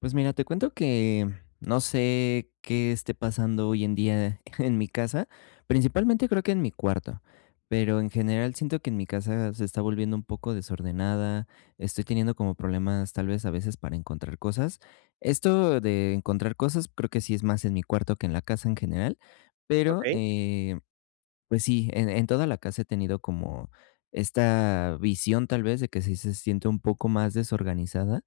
Pues mira, te cuento que no sé qué esté pasando hoy en día en mi casa, principalmente creo que en mi cuarto, pero en general siento que en mi casa se está volviendo un poco desordenada, estoy teniendo como problemas tal vez a veces para encontrar cosas. Esto de encontrar cosas creo que sí es más en mi cuarto que en la casa en general, pero Ok, pues sí, en toda la casa he tenido como esta visión tal vez de que sí se siente un poco más desorganizada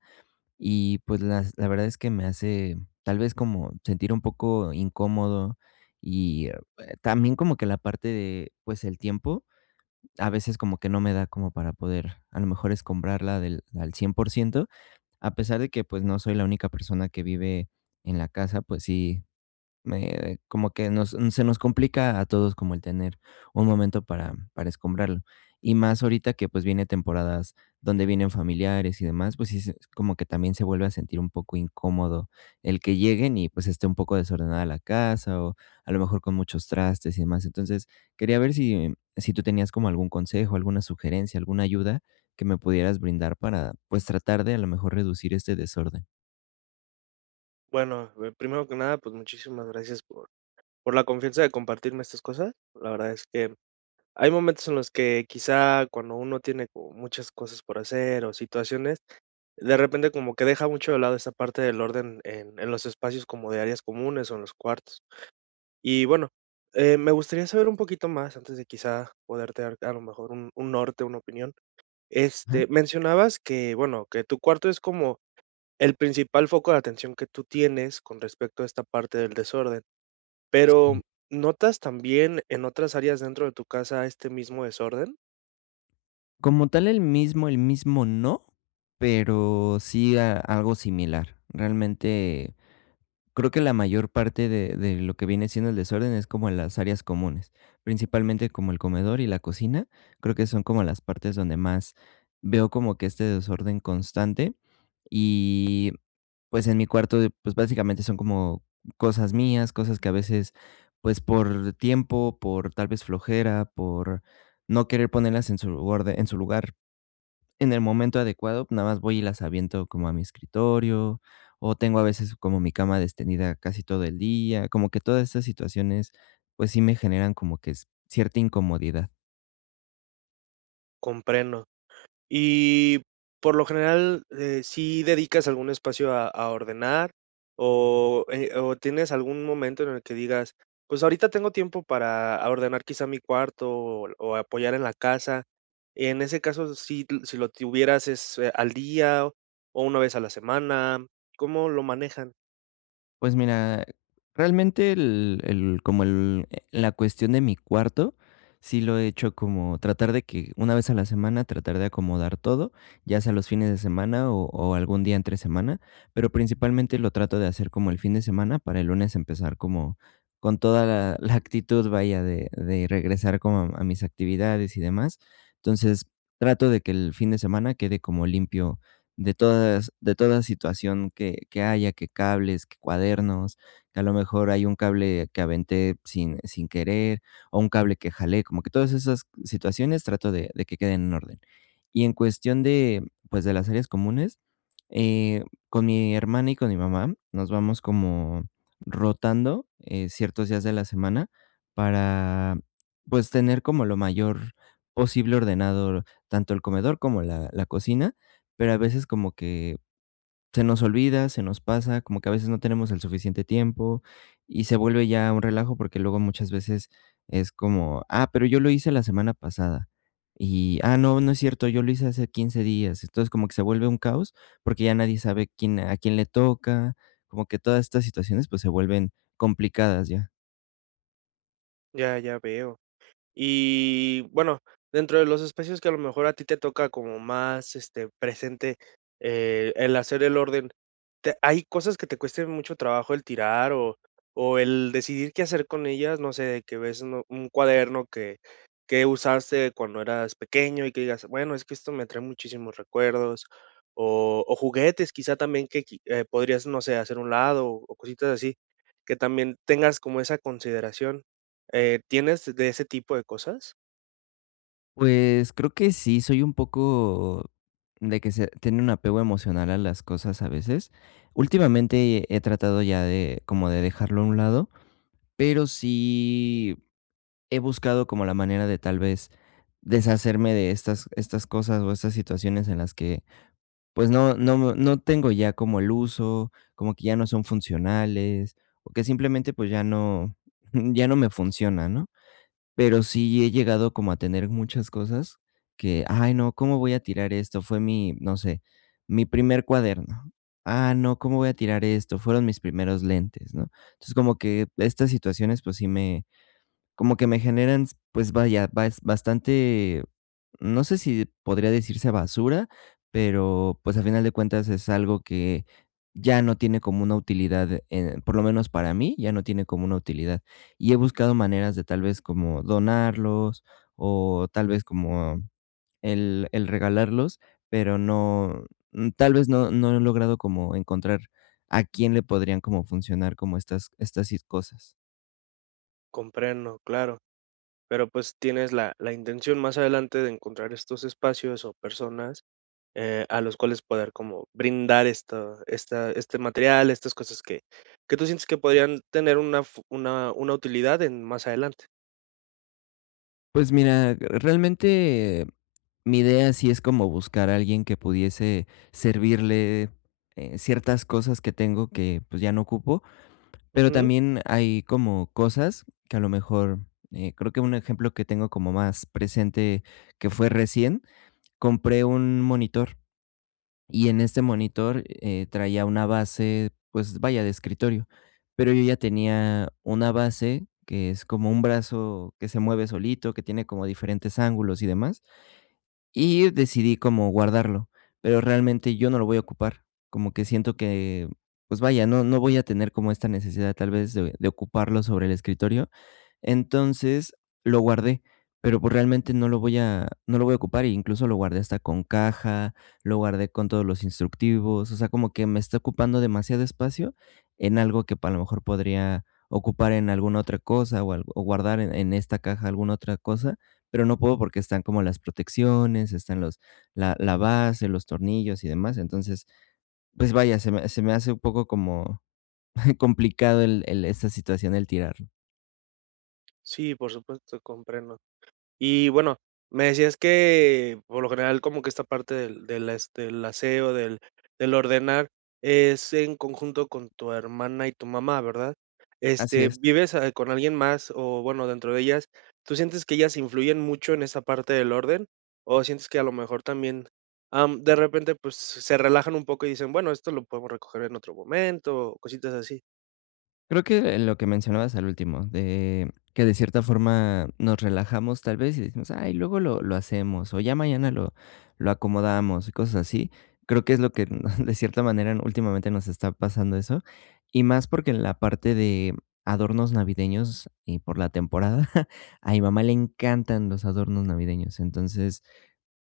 y pues las la verdad es que me hace tal vez como sentir un poco incómodo y, también como que la parte de, pues, el tiempo, a veces como que no me da como para poder, a lo mejor, escombrarla del al 100% a pesar de que, pues, no soy la única persona que vive en la casa, pues sí me como que nos se nos complica a todos como el tener un momento para escombrarlo. Y más ahorita que, pues, viene temporadas donde vienen familiares y demás, pues, sí se como que también se vuelve a sentir un poco incómodo el que lleguen y, pues, esté un poco desordenada la casa, o a lo mejor con muchos trastes y demás. Entonces, quería ver si tú tenías como algún consejo, alguna sugerencia, alguna ayuda que me pudieras brindar para, pues, tratar de a lo mejor reducir este desorden. bueno, primero que nada, pues, muchísimas gracias por la confianza de compartirme estas cosas. La verdad es que hay momentos en los que quizá cuando uno tiene como muchas cosas por hacer o situaciones, de repente como que deja mucho de lado esa parte del orden en los espacios como de áreas comunes o en los cuartos. Y bueno, me gustaría saber un poquito más antes de quizá poderte dar a lo mejor un norte, una opinión. Ajá. Este, mencionabas que, bueno, que tu cuarto es como el principal foco de atención que tú tienes con respecto a esta parte del desorden. Pero, ¿notas también en otras áreas dentro de tu casa este mismo desorden? Como tal, el mismo no, pero sí a algo similar. Realmente, creo que la mayor parte de lo que viene siendo el desorden es como en las áreas comunes, principalmente como el comedor y la cocina, creo que son como las partes donde más veo como que este desorden constante. Y, pues, en mi cuarto, pues, básicamente son como cosas mías, cosas que a veces, pues, por tiempo, por tal vez flojera, por no querer ponerlas en su orde en su lugar en el momento adecuado, nada más voy y las aviento como a mi escritorio, o tengo a veces como mi cama extendida casi todo el día, como que todas estas situaciones, pues sí me generan como que es cierta incomodidad. Comprendo. Y por lo general, ¿sí dedicas algún espacio a ordenar o tienes algún momento en el que digas, pues ahorita tengo tiempo para a ordenar quizá mi cuarto o apoyar en la casa? En ese caso, si lo tuvieras, ¿es al día o una vez a la semana? ¿Cómo lo manejan? Pues mira, realmente el como el la cuestión de mi cuarto, sí lo he hecho como tratar de que una vez a la semana tratar de acomodar todo, ya sea los fines de semana o algún día entre semana, pero principalmente lo trato de hacer como el fin de semana para el lunes empezar como con toda la actitud, vaya, de regresar como a mis actividades y demás. Entonces, trato de que el fin de semana quede como limpio de toda situación que haya, que cables, que cuadernos, que a lo mejor hay un cable que aventé sin querer o un cable que jalé, como que todas esas situaciones trato de que queden en orden. Y en cuestión de, pues, de las áreas comunes, eh, con mi hermana y con mi mamá nos vamos como rotando ciertos días de la semana para, pues, tener como lo mayor posible ordenado tanto el comedor como la cocina, pero a veces como que se nos olvida, se nos pasa, como que a veces no tenemos el suficiente tiempo y se vuelve ya un relajo porque luego muchas veces es como, ah, pero yo lo hice la semana pasada y, ah, no, no es cierto, yo lo hice hace 15 días. Entonces como que se vuelve un caos porque ya nadie sabe quién, a quién le toca, como que todas estas situaciones pues se vuelven complicadas ya. Ya, ya veo. Y bueno, dentro de los espacios que a lo mejor a ti te toca como más, este, presente, el hacer el orden, te ¿hay cosas que te cuesten mucho trabajo el tirar o el decidir qué hacer con ellas? No sé, de que ves uno un cuaderno que usaste cuando eras pequeño y que digas: "Bueno, es que esto me trae muchísimos recuerdos", o juguetes quizá también que qui podrías, no sé, hacer un lado o cositas así, que también tengas como esa consideración. ¿Tienes de ese tipo de cosas? Pues creo que sí, soy un poco de que se tiene un apego emocional a las cosas a veces. Últimamente he tratado ya de como de dejarlo a un lado, pero sí he buscado como la manera de tal vez deshacerme de estas cosas o estas situaciones en las que pues no tengo ya como el uso, como que ya no son funcionales o que simplemente pues ya no, ya no me funciona, ¿no? Pero sí he llegado como a tener muchas cosas que: "Ay, no, ¿cómo voy a tirar esto? Fue mi, no sé, mi primer cuaderno. Ah, no, ¿cómo voy a tirar esto? Fueron mis primeros lentes", ¿no? Entonces, como que estas situaciones, pues sí me como que me generan, pues vaya, bastante, no sé si podría decirse basura, pero, pues, a final de cuentas es algo que ya no tiene como una utilidad, por lo menos para mí, ya no tiene como una utilidad. Y he buscado maneras de tal vez como donarlos o tal vez como el regalarlos, pero no, tal vez no he logrado como encontrar a quién le podrían como funcionar como estas si cosas. Comprendo, claro, pero pues tienes la, la intención más adelante de encontrar estos espacios o personas a los cuales poder como brindar esta, esta, este material, estas cosas que tú sientes que podrían tener una, una utilidad en más adelante. Pues mira, realmente mi idea sí es como buscar a alguien que pudiese servirle ciertas cosas que tengo que pues ya no ocupo, pero Ujú. también hay como cosas que a lo mejor, creo que un ejemplo que tengo como más presente que fue recién, compré un monitor y en este monitor, traía una base, pues vaya, de escritorio, pero yo ya tenía una base que es como un brazo que se mueve solito, que tiene como diferentes ángulos y demás, y decidí como guardarlo, pero realmente yo no lo voy a ocupar, como que siento que, pues vaya, no voy a tener como esta necesidad tal vez de ocuparlo sobre el escritorio, entonces, lo guardé, pero, pues, realmente no lo voy a ocupar, e incluso lo guardé hasta con caja, lo guardé con todos los instructivos, o sea, como que me está ocupando demasiado espacio en algo que, pa a lo mejor, podría ocupar en alguna otra cosa o algo o guardar en esta caja alguna otra cosa, pero no puedo porque están como las protecciones, están los la base, los tornillos y demás. Entonces, pues, vaya, se me hace un poco como complicado el esa situación, el tirarlo. Sí, por supuesto, comprendo. Y bueno, me decías que por lo general como que esta parte del este, del aseo, del ordenar es en conjunto con tu hermana y tu mamá, ¿verdad? Así Este, es. ¿vives, con alguien más o bueno, dentro de ellas? ¿Tú sientes que ellas influyen mucho en esa parte del orden? ¿O sientes que a lo mejor también, de repente, pues, se relajan un poco y dicen: "Bueno, esto lo podemos recoger en otro momento", o cositas así? Creo que lo que mencionabas al último, de que de cierta forma nos relajamos tal vez y decimos, ay, luego lo hacemos o ya mañana lo acomodamos y cosas así. Creo que es lo que de cierta manera últimamente nos está pasando eso. Y más porque en la parte de adornos navideños y por la temporada, a mi mamá le encantan los adornos navideños. Entonces,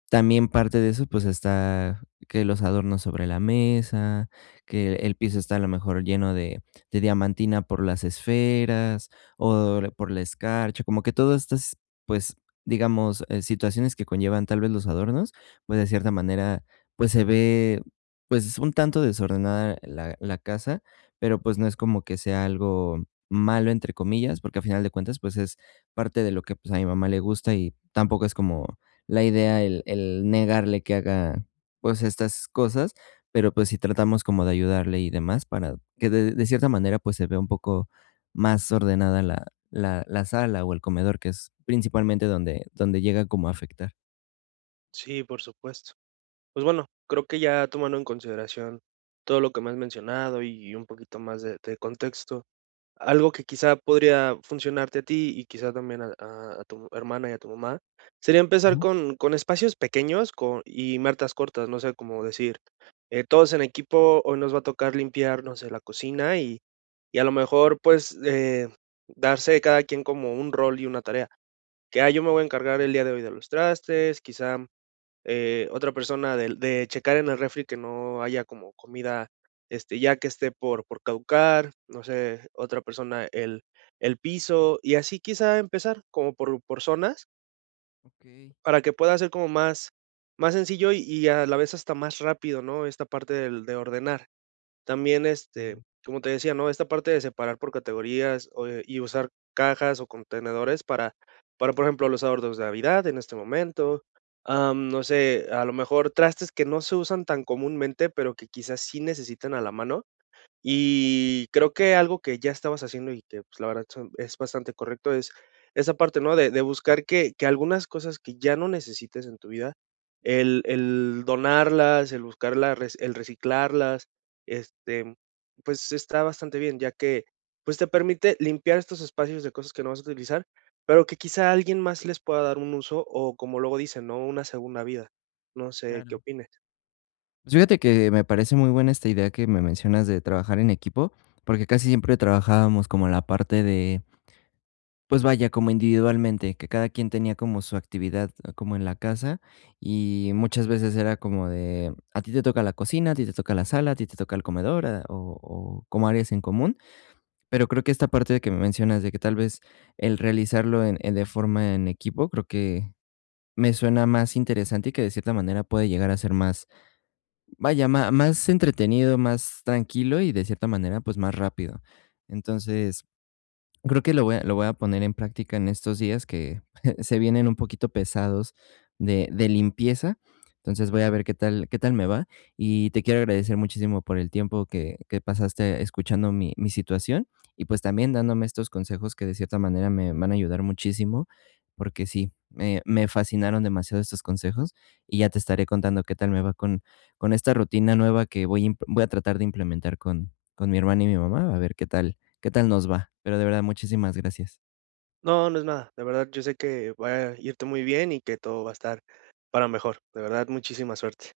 también parte de eso, pues, está que los adornos sobre la mesa, que el piso está a lo mejor lleno de diamantina por las esferas, o por la escarcha, como que todas estas, pues, digamos, situaciones que conllevan tal vez los adornos, pues, de cierta manera, pues, se ve, pues, es un tanto desordenada la casa, pero, pues, no es como que sea algo "malo", entre comillas, porque a final de cuentas, pues, es parte de lo que, pues, a mi mamá le gusta y tampoco es como la idea el negarle que haga, pues, estas cosas, pero, pues, si tratamos como de ayudarle y demás para que de cierta manera, pues, se vea un poco más ordenada la sala o el comedor, que es principalmente donde llega como a afectar. Sí, por supuesto. Pues bueno, creo que ya tomando en consideración todo lo que me has mencionado y un poquito más de contexto, algo que quizá podría funcionarte a ti y quizá también a, a tu hermana y a tu mamá, sería empezar Ajá. Con espacios pequeños con, y martas cortas, no sé, como decir, todos en equipo, hoy nos va a tocar limpiar, no sé, la cocina y a lo mejor pues darse cada quien como un rol y una tarea. Que ah, yo me voy a encargar el día de hoy de los trastes, quizá otra persona de checar en el refri que no haya como comida, este, ya que esté por caducar, no sé, otra persona el piso, y así quizá empezar como por zonas, Okey, para que pueda ser como más sencillo y a la vez hasta más rápido, ¿no? Esta parte del de ordenar. También, este, entiendo, como te decía, ¿no? Esta parte de separar por categorías o, y usar cajas o contenedores para, por ejemplo, los adornos de Navidad en este momento. No sé, a lo mejor trastes que no se usan tan comúnmente, pero que quizás sí necesitan a la mano. Y creo que algo que ya estabas haciendo y que, pues, la verdad son es bastante correcto es esa parte, ¿no? De buscar que algunas cosas que ya no necesites en tu vida, el donarlas, el buscarlas, el reciclarlas, este, pues, está bastante bien, ya que, pues, te permite limpiar estos espacios de cosas que no vas a utilizar, pero que quizá alguien más les pueda dar un uso o, como luego dicen, ¿no? Una segunda vida. No sé, ¿qué claro. opines? Pues, fíjate que me parece muy buena esta idea que me mencionas de trabajar en equipo, porque casi siempre trabajábamos como la parte de pues vaya, como individualmente, que cada quien tenía como su actividad, como en la casa, y muchas veces era como de, a ti te toca la cocina, a ti te toca la sala, a ti te toca el comedor, o como áreas en común, pero creo que esta parte que me mencionas de que tal vez el realizarlo de forma en equipo, creo que me suena más interesante y que de cierta manera puede llegar a ser más, vaya, más entretenido, más tranquilo y de cierta manera pues más rápido. Entonces, creo que lo voy a poner en práctica en estos días que se vienen un poquito pesados de limpieza. Entonces, voy a ver qué tal me va. Y te quiero agradecer muchísimo por el tiempo que pasaste escuchando mi situación y, pues, también dándome estos consejos que de cierta manera me van a ayudar muchísimo, porque sí, me fascinaron demasiado estos consejos y ya te estaré contando qué tal me va con esta rutina nueva que voy a imp voy a tratar de implementar con mi hermana y mi mamá, a ver qué tal nos va. Pero de verdad, muchísimas gracias. No, no es nada. De verdad, yo sé que va a irte muy bien y que todo va a estar para mejor. De verdad, muchísima suerte.